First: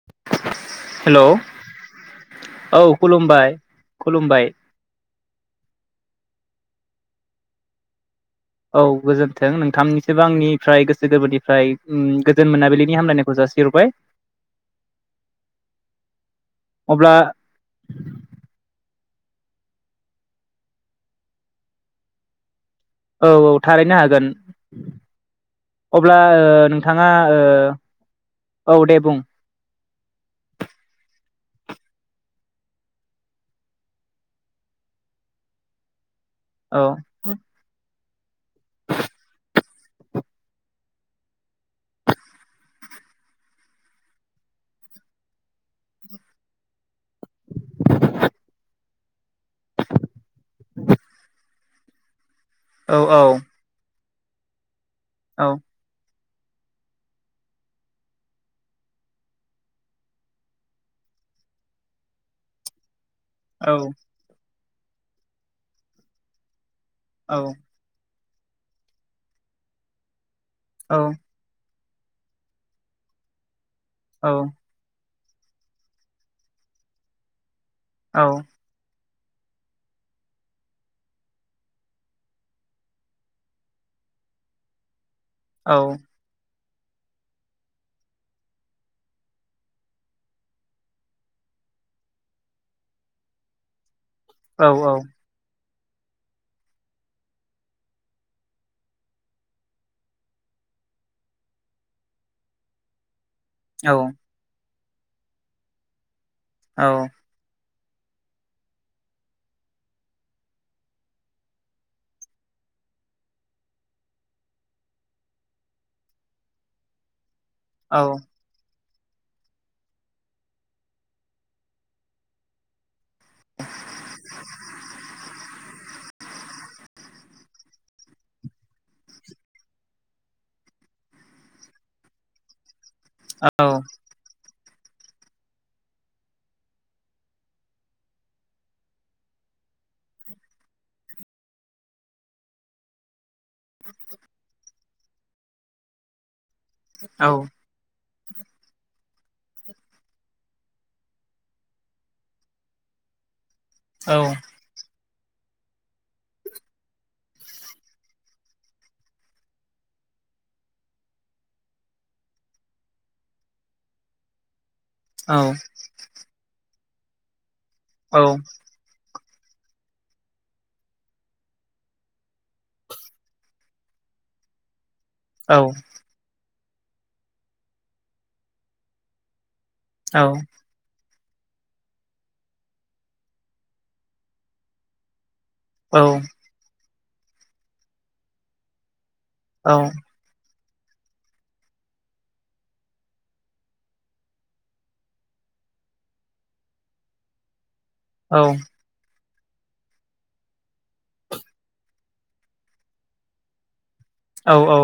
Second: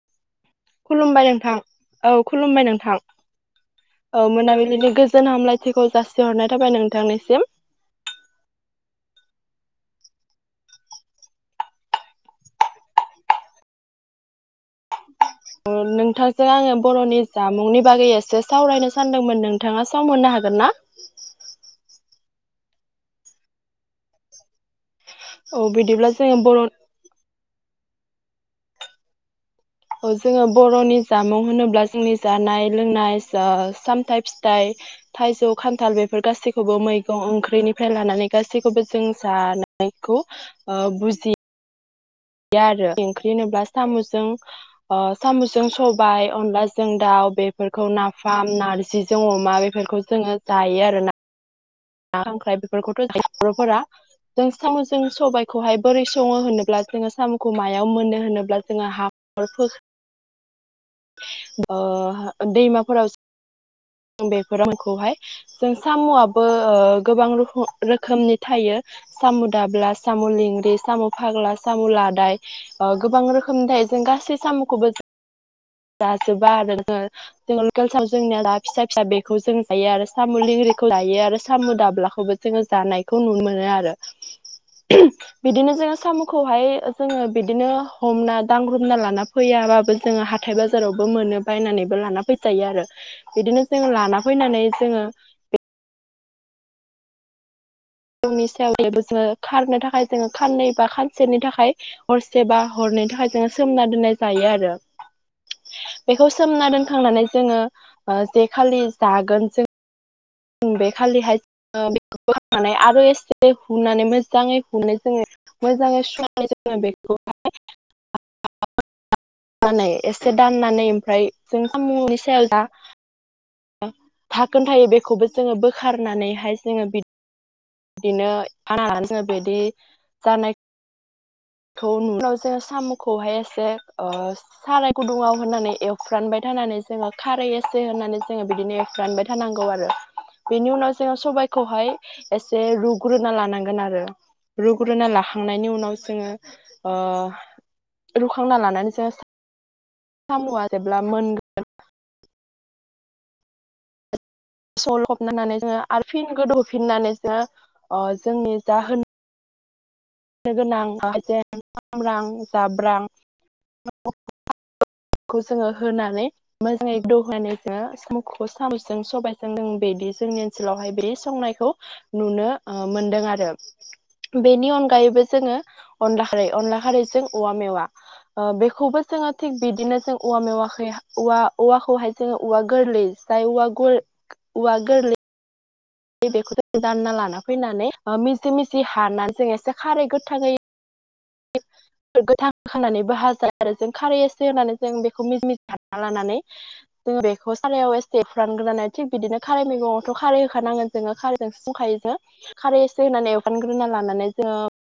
[inaudible] खुलुमबाय नोंथां औ खुलुमबाय औ नोंथां खुलुमबाय औ खुलुमबाय मोनाबिलिनि गो जोन हामलायथिखौ जासिहरनाय थाबाय नोंथांनिसिम औ गोजोन्थों नोंथांनिसोबो आंनिफ्राय गोसो गोरबोनिफ्राय गोजोन मोनाबिलिनि हामलायनायखौ जासिहरबाय [inaudible] नोंथांजों आङो अब्ला बर'नि जामुंनि बागै एसो सावरायनो सानदोंमोन नोंथाङा सम मोननो हागोन ना? औ औ थारैनो हागोन औ बिदिब्ला अब्ला जोङो बर' नोंथाङा औ दे बुं जोङो बर'नि जामुं होनोब्ला जोंनि जानाय लोंनाय सामथाइ फिथाइ थाइजौ खान्थाल बेफोर गासैखौबो औ मैगं ओंख्रिनिफ्राय लानानै गासैखौबो जों जानायखौ बुजि गैया आरो ओंख्रि होनोब्ला साम'जों सामुसजों सबायाइ अनलाजों दाउ बेफोरखौ नाफाम नारजिजों अमा बेफोरखौ जोङो जायो आरोना खांख्राय औ बेफोरखौथ' औ ज बर'फोरा जों साम'जों औ सबायाइखौहाय बोरै सङो होनोब्ला जोङो साम'खौ मायाव मोनो होनोब्ला जोङो हाखर बा दैमाफोराव औ बेफोरोमखौहाय जों साम'आबो गोबां औ रोखुम रोखोमनि थायो साम' दाब्ला साम' लंग्रि औ साम' फाग्ला साम' लाद गोबां रोखोमनिदाय जों औ गासै औ साम'खौबो जाजोबा आरो जोङो जोंस जोंनिया फिसा फिसा बेखौ जों जायो आरो साम' लेंग्रिखौ लायो आरो साम' दाब्लाखौबो जोङो जानाय खौ नुनो मोनो आरो [inaudible] बिदिनो जोङो साम'खौहाय जोङो बिदिनो हमना दांग्रोमना लाना फैयाबाबो जोङो हा हाथाइ बाजारावबो मोनो बायनानैबो लाना फैजायो आरो बिदिनो जोङ लाना फैनानै जोङो [unintelligible] सायाव जबो जोङो खारनो थाखाय जोङो खाननै बा खानसेेरनि थाखाय हरसेबा हरनै थाखाय जोङो सोमना दोननाय जायो आरो बेखौ सोमना औ दोनखांनानै जोङो ओ जे खालि जागोन जों बे खालिहाय [unintelligible] आरो एसे हुनानै मोजाङै हुनो जोङो मोजाङै सुनानै [unintelligible] [unintelligible] एसे दाननानै ओमफ्राय जों सामुनि सायाव दा घाखोन थायो बेखौबो जोङो बोखारनानैहाय जोङो बि बिदिनो खानानै जोङो बिदि जानाय खौ नु उनाव जोङो साम'खौहाय एसे ओ साराय गुदुङाव होननानै एवफ्रानबाय थानानै जोङो खारै एसे होननानै जोङो बिदिनो रानबाय थानांगौ आरो बेनि उनाव जोङो सबाइखौहाय एसे रुग्रोना लानांगोन आरो रुग्रोना लाखांनायनि उनाव जोङो ओ रुखांना लानानै जोङो समुआ जेब्ला मोनगो औ स'लखबनानै जोङो आर फिन गोदौफिननानैसो अ जोंनि जा होन होनो गोनां हाएजें सामब्राम जाब्रां खौ जोङो होनानै मोजाङै गोदौनानै जोङो सामखौ औ साबे जों सबबायजों जों बिदि जोंनि ओनसोलावहाय बे संनायखौ, नुनो मोनदों आरो बेनि अनगायैबो, जोंङो अनला खारै अनला खारैजों औवा मेवा बेखौबो जोंङो थिग बिदिनो जों औवा मेवाखै औवा-औवाखौहाय जोंङो औवा गोरलै जाय औवा-औवा गोरलै औ बेखौ जोंडों दानना लाना फैनानै मिजि-मिजि हानानै जो एसे खारै गोथाङै [inaudible] गोथां होखांनानैबो हाजायो आरो जों खारै एसे होनानै जों बेखौ मिजि-मिजि हाना लानानै, जों बेखौ सारायाव एसे एवफ्राम ग्रोनानै, थिग बिदिनो खारै मैगंआवथ' खारै होखानांगोन जोङो खारैजोंसो संखायो जों, खारै एसे होनानै एवफ्रानग्रोना लानानै जोङो औ औ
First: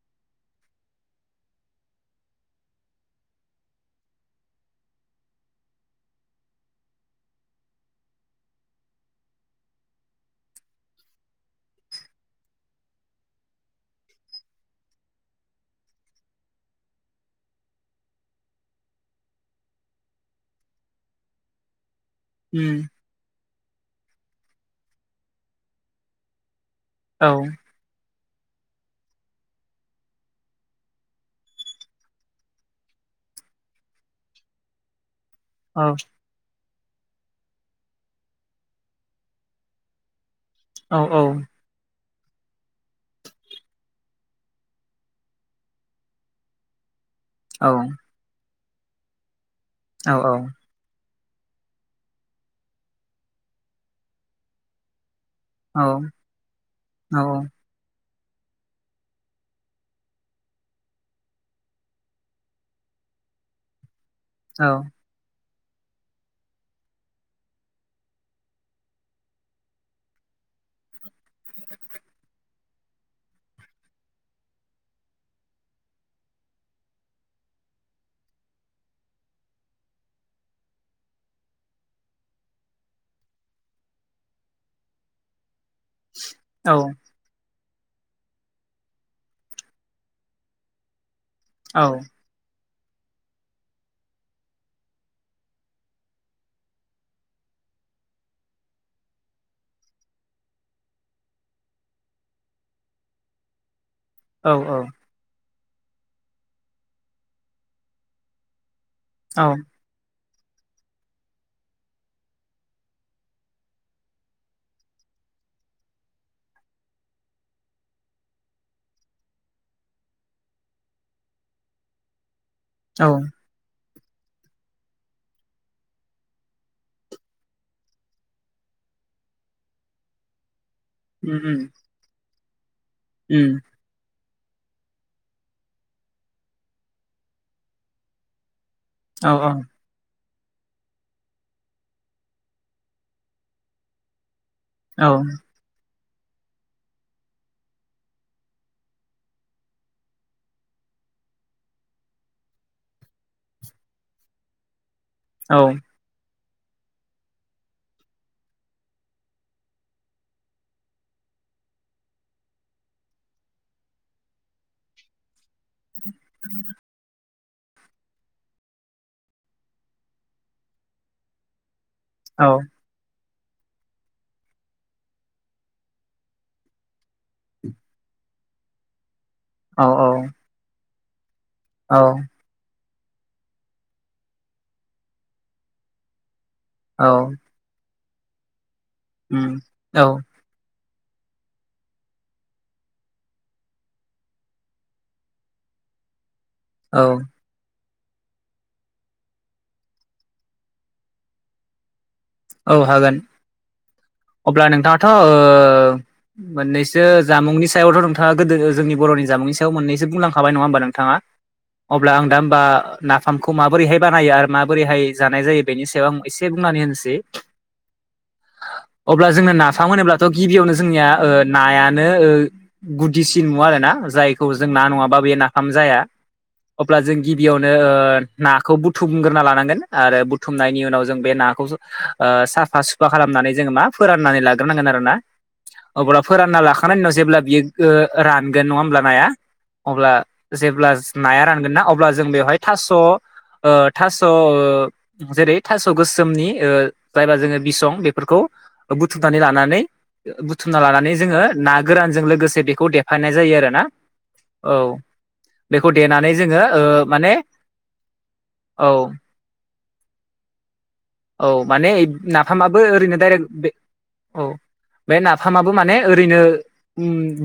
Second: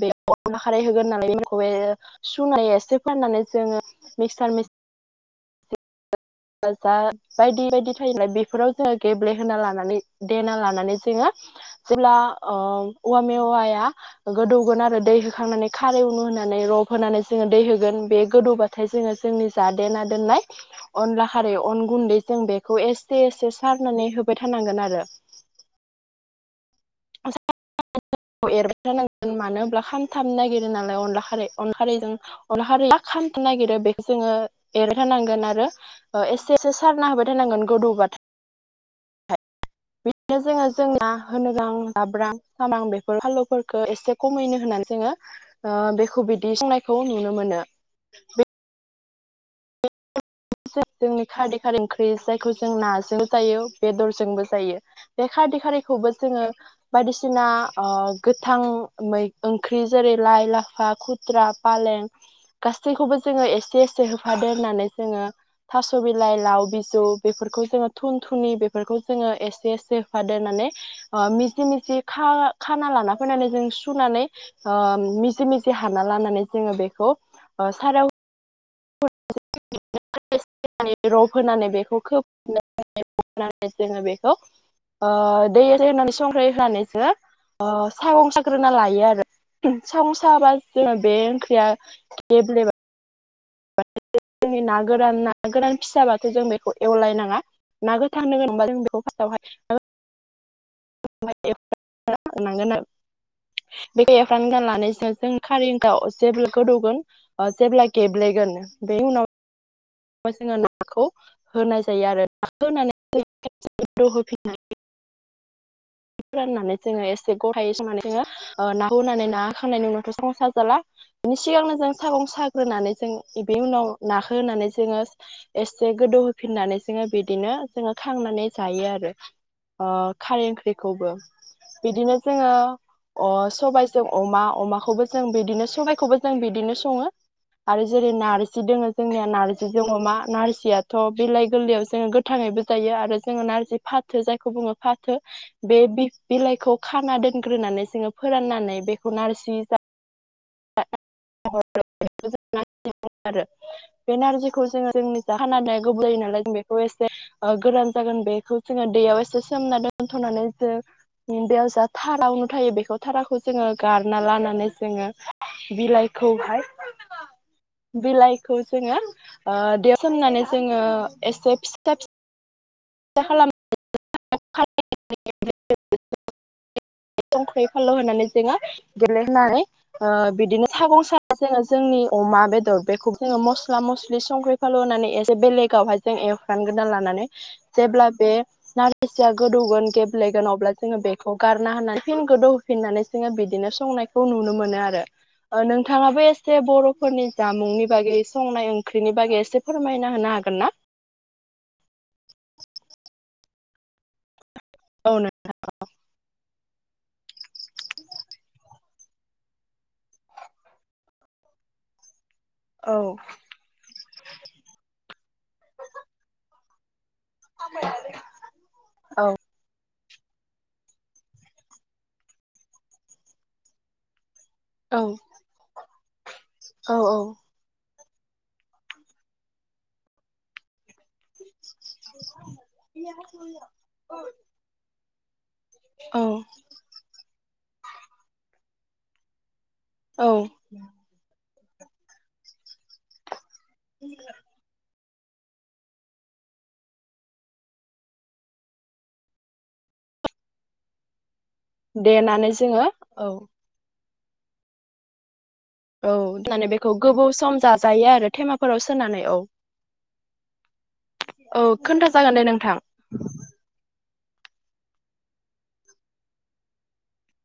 बे अनला खारै होगोन नालाय [unintelligible] सुनाय एसे फाननानै जोङो मिक्सार मि दा जा बायदि-बायदि थायोब्ला बेफोराव जोङो गेब्लेहोना लानानै देना लानानै जोङो। जेब्ला ओ औवा मेवाया गोदौगोन आरो दै होखांनानै खारै उनु होनानै रब होनानै जोंङो दै होगोन बे गोदौबा थाय जोङो जोंनि जादेना दोननाय, अनला खारै अन गुन्दैजों उम बेखौ एसे-एसे सारनानै होबाय थानांगोन आरो। औ एरबाय थानांगोन मानो होनोब्ला खामथाम नागिरो नालाय अनला खारै अनला खारैजों, अनला खारै मा खामनो नागिरो बेखौ जोंङो एरहोनांगोन आरो। आरो एसे एसे सारना होबाय थानांगोन गोदौबाथाय, बिदिनो जोङो औ जोंना औ होनो नां जाब्रां सामब्रां फानलुफोरखौ एसे खमैनो होनानै जोंङो ओ बेखौ बिदि संनाय खौ नुनो मोनो औ बे औ औ जोंनि खारदै खार ओंख्रि जायखौ जों नाजों जायो बेदरजोंबो जायो। बे खारदै औ खारैखौबो जोङो औ बायदिसिना ओ, गोथां मै ओंख्रि जेरै लाय-लाफा खुद्रा फालें गासैखौबो जोंङो एसे एसे औ होफादेरनानै जोंङो थास' बिलाइ लाव बिजौ बेफोरखौ जोङो थुन थुनि बेफोरखौ जोङो एसे एसे होफादेरनानै मिजि मिजि खाना लाना फैनानै जों सुनानै ओ मिजि मिजि हाबा लानानै जोङो बेखौ सारायाव [inaudible] [unintelligible] रफ होनानै बेखौ खोबनानै खोबनानै जोङो बेखौ ओ दै आरि होनानै संख्रै औ होनानैसो ओ सागं साग्रोना लायो आरो सागं साबा जोङो बे ओंख्रिया औ गेब्लेबा [inaudible] जोंनि ना गोरान ना गोरान फिसाबाथ' जों बेखौ एवलायनाङा ना गोथां होगोनबा जों बेखौ फास्टआवहाय [inaudible] नांगोन आरो बेखौ एफ्रामग्रोना औ लानायजो जों खारै गाव जेब्ला गोदौगोन ओ जेब्ला गेब्लेगोन बेनि उनाव औ जोङो नाखौ होनाय जायो आरो। नाखौ होनानै [inaudible] होफिनानै [inaudible] फोराननानै जोङो एसे गथायै संनानै जोङो ओ नाखौ होनानै ना होखांनायनि उनावथ' संसार जाला बिनि सिगांनो जों सागं साग्रोनानै औ जों बे उनाव नाखो होनानै जोङो एसे गोदौ होफिननानै जोङो बिदिनो जोङो खांनानै जायो आरो। ओ खारै ओंख्रिखौबो उम उम बिदिनो जोङो अ उम सबाय जों अमा अमाखौबो जों बिदिनो सबायखौबो जों बिदिनो सङो। आरो जेरै नारजि दोङो जोंनिया औ औ नारजि जों अमा, नारजियाथ' बिलाइ गोरलैयाव जोङो गोथाङैबो जायो आरो जोङो नारजि फाथो जायखौ बुङो औ फाथो बे बिलाइखौ खाना दोनग्रोनानै जोङो फोराननानै बेखौ नारजि जा [inaudible] आरो बे नारजिखौ जोङो जोंनि औ खानानै गुब्लेयो नालाय जों बे खौ एसे ओ गोरान जागोन बेखौ जोङो दैयाव एसे सोमना दोनथ'नानै जों बेयाव जा थारा उनु थायो बेखौ थाराखौ जोङो गारना लानानै जोङो बिलाइखौहाय बिलाइखौ जोङो ओ दैयाव सोमनानै जोङो एसे फिसा औ खालाम [inaudible] संख्रै फानलु होनानै जोङो गेलेहोनानै औ ओ बिदिनो सागं साना जोङो जोंनि अमा बेदर बेखौ जोङो मस्ला मस्लि संख्रि फानलु होननानै एसे बेलेगावहाय जों एवफ्रामगोरना औ लानानै जेब्ला बे नारजिया उम गोदौगोन औ गेब्ले गोन अब्ला जोङो बेखौ गारना होनानै फिन गोदौ होफिननानै जोङो बिदिनो संनायखौ नुनो मोनो आरो। ओ नोंथाङाबो ए एसे औ बर'फोरनि जामुंनि बागै संनाय ओंख्रिनि बागै एसे फोरमायना होनो हागोन ना? औ हागोन अब्ला नोंथाङाथ' औ ओ नों मोननैसो जामुंनि सायावथ' नोंथाङा गोदो जोंनि बर'नि जामुंनि सायाव मोननैसो बुंलांखाबाय नङा होनबा नोंथाङा। अब्ला आं दा होमबा औ नाफामखौ खौ माबोरैहाय बानायो आरो माबोरैहाय जानाय जायो बेनि सायाव आं एसे बुंनानै होनोसै [inaudible] औ अब्ला जोंनो नाफाम होनोब्लाथ' गिबियावनो जोंनिया ओ नायानो गुदिसिन मुवा आरोना, जायखौ जों ना नङाबा बे नाफाम जाया औ अब्ला जों गिबियावनो ओ नाखौ बुथुमग्रोना लानांगोन आरो बुथुमनायनि उनाव जों बे नाखौ ओ साफा सुफा खालामनानै जोङो मा फोराननानै लाग्रोनांगोन आरो ना, औ अब्ला फोरानना लाखानायनि उनाव जेब्ला बियो ओ रानगोन नङा ओमब्ला नाया अब्ला औ जेब्ला नाया रानगोन ना अब्ला जों बेवहाय थास' ओ थास' ओ जेरै थास' गोसोमनि ओ जायबा जोङो बिसं बेफोरखौ बुथुमनानै लानानै बुथुमना लानानै जोङो ना गोरानजों देनानै लोगोसे जोङो बेखौ औ देफानाय जायो आरो ना औ बेखौ औ देनानै जोङो माने ओ बेखौ माने गोबाव सम जाजायो आरो थेमाफोराव औ सोनानै औ औ माने खोन्था जागोन दे नोंथां नाफामाबो ओरैनो डाइरेक्ट बे औ बे नाफामाबो माने ओरैनो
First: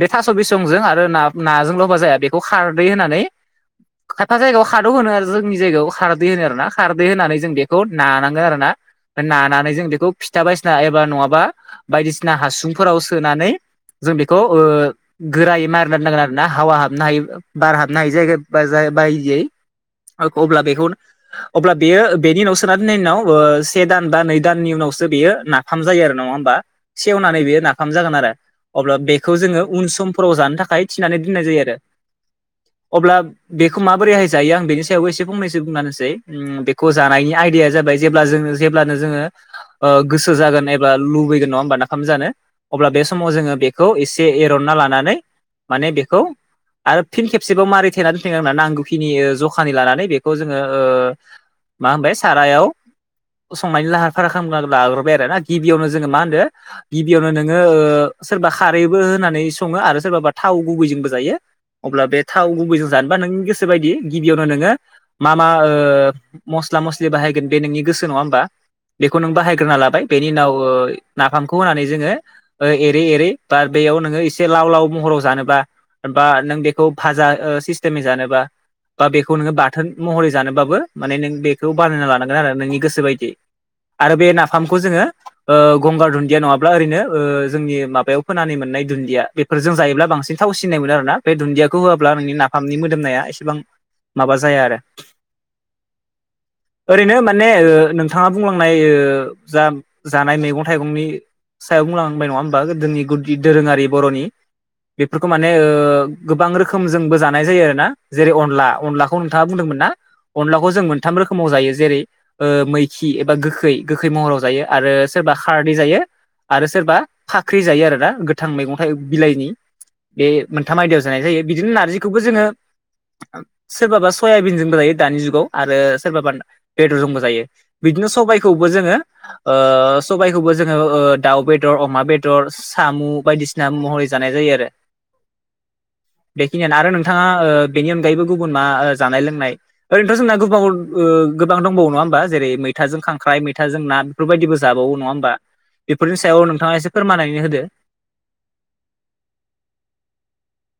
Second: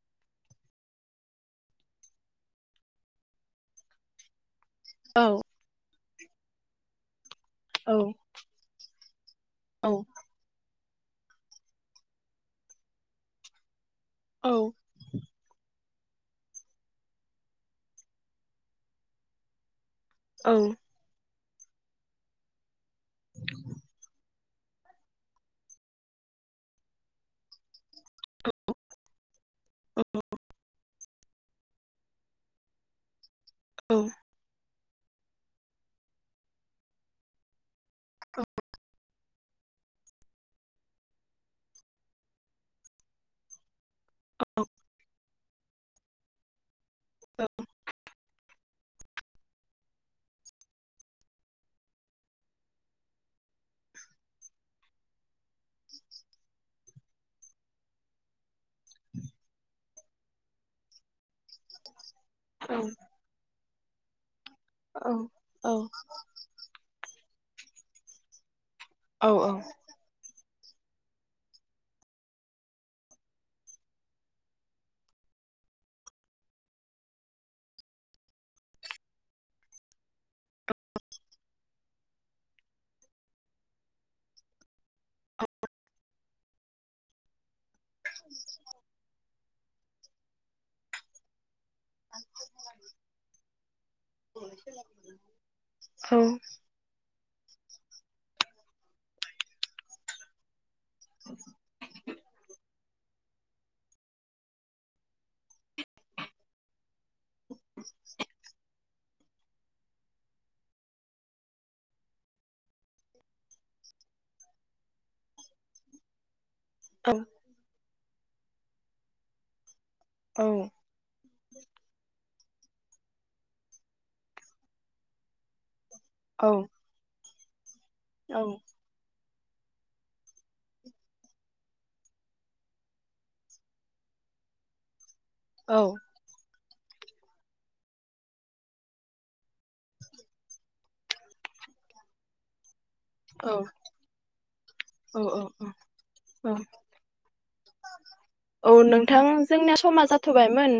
बे थास' बिसंजों आरो ना नाजों ल'बा जाया बेखौ खारदै होनानै खायफा जायगायाव खादौ होनो औ आरो जोंनि जायगायाव खारदै होनो आरोना खारदै होनानै जों बेखौ औ ना नांगोन आरो नानानै जों औ बेखौ फिथा बायसिना एबा नङाबा बायदिसिना हासुंफोराव सोनानै जों बेखौ औ ओ गोरायै मारिना दोननांगोन आरो ना हावा हाबनो हायो बार हाबनो हायो जाय बा जाय बायदियै औ अब्ला बेखौ अब्ला बेयो बेनि उनाव सोना दोननायनि उनाव ओ से दान बा नै दाननि उनावसो बेयो नाफाम जायो आरो नङा होमबा सेवनानै बेयो ना फाम जागोन आरो अब्ला बेखौ जोङो उन समफोराव जानो थाखाय थि नानै दोननाय जायो आरो अब्ला बेखौ औ माबोरैहाय जायो आं बेनि सायावबो एसे फंनैसो बुंनानै होसै बेखौ जानायनि आयदाया जाबाय जेब्ला जोङो जेब्लानो जोङो ओ गोसो जागोन एबा लुबैगोन नङा होमबा नाफाम जानो अब्ला बे समाव जोङो बे खौ एसे एर'ना लानानै माने बेखौ आरो फिन खेबसेबाव मारि थेनानै नानै नांगौखिनि जखानि लानानै बेखौ जोङो ओ मा होनबाय सारायाव संनायनि लाहार फाहार खालामग लाग्रोबाय आरो ना गिबियावनो जोङो मा होनदों गिबियावनो नोङो ओ सोरबा खारैबो होनानै सङो आरो सोरबा थाव गुबैजोंबो जायो। अब्ला बे थाव औ गुबैजों जानोबा नों गोसो बायदि गिबियावनो नोङो औ मा मा औ ओ मस्ला मस्लि बाहायगोन बे नोंनि गोसो नङा होमबा बेखौ नों औ बाहायग्रोना लाबाय बेनि उनाव नाफामखौ होनानै जोङो एरै एरै बा बेयाव नोङो एसे लाव लाव महराव जानोबा बा नों बेखौ भाजा ओ सिस्टेमै जानोबा बा बेखौ नोङो बाथोन महरै जानोबाबो माने नों बेखौ बानायना लानांगोन आरो नोंनि गोसो बायदि आरो बे नाफामखौ जोङो ओ गंगार दुन्दिया नङाब्ला ओरैनो ओ जोंनि माबायाव फोनानै मोननाय दुन्दिया बे फोरजों जायोब्ला बांसिन थाव सिननाय मोनो आरोना बे दुन्दियाखौ होआब्ला नोंनि नाफामनि मोदोमनाया एसेबां माबा जाया आरो ओरैनो माने ने ओ नोंथाङा बुंलांनाय ओ जा जानाय मैगं थाइगंनि सायाव बुंलांबाय नङा होमबा गोदोनि गुद दोरोङारि बर'नि बेफोरखौ माने ओ गोबां रोखोम जोंबो जा नाय जायो आरोना जेरै अनला अनलाखौ नोंथाङा बुंदोंमोन ना अनलाखौ जों मोनथाम रोखोमाव जायो जेरै ओ मैखि एबा गोखै गोखै महराव जायो आरो सोरबा खारदै जायो। आरो सोरबा फाख्रि जायो आरोना गोथां मैगं थाइ बिलाइनि बे मोनथाम आयदायाव नाय जायो बिदिनो नारजिखौबो जोङो सोरबाबा सयाबिनजोंबो जायो दानि जुगाव आरो सोरबाबा बेदर जुमबो जायो बिदिनो सबायखौबो जोङो ओ सबाइखौबो जोङो दाउ बेदर अमा बेदर साम' बायदिसिना महरै जानाय जायो आरो औ बेखिनियानो आरो नोंथाङा ओ बेनि अनगायैबो गुबुन मा ओ जानाय लोंनाय ओरैनोथ' जोंना गोबाव ओ गोबां दंबावो नङा होमबा जेरै मैथाजों खां ख्राइ औ मैथा जों ना बेफोरबायदिबो जाबावो नङा ओमबा औ बेफोरनि सायाव औ नोंथाङा एसे फोरमायनानै होदो। औ नोंथां जोंनिया समा जाथ'बायमोन।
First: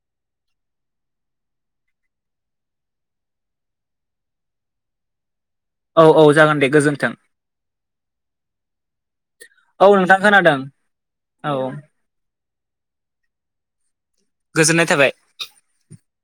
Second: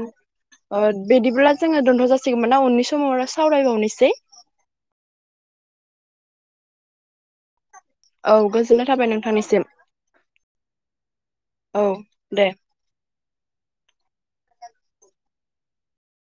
ओ बिदिब्ला जोङो दोनथ' जासिगोमोनना उननि समाव आरो सावरायबावनिसै। औ औ जागोन दे गोजोन्थों औ गोजोननाय थाबाय नोंथांनिसिम औ नोंथां खोनादों औ औ दे गोजोननाय थाबाय।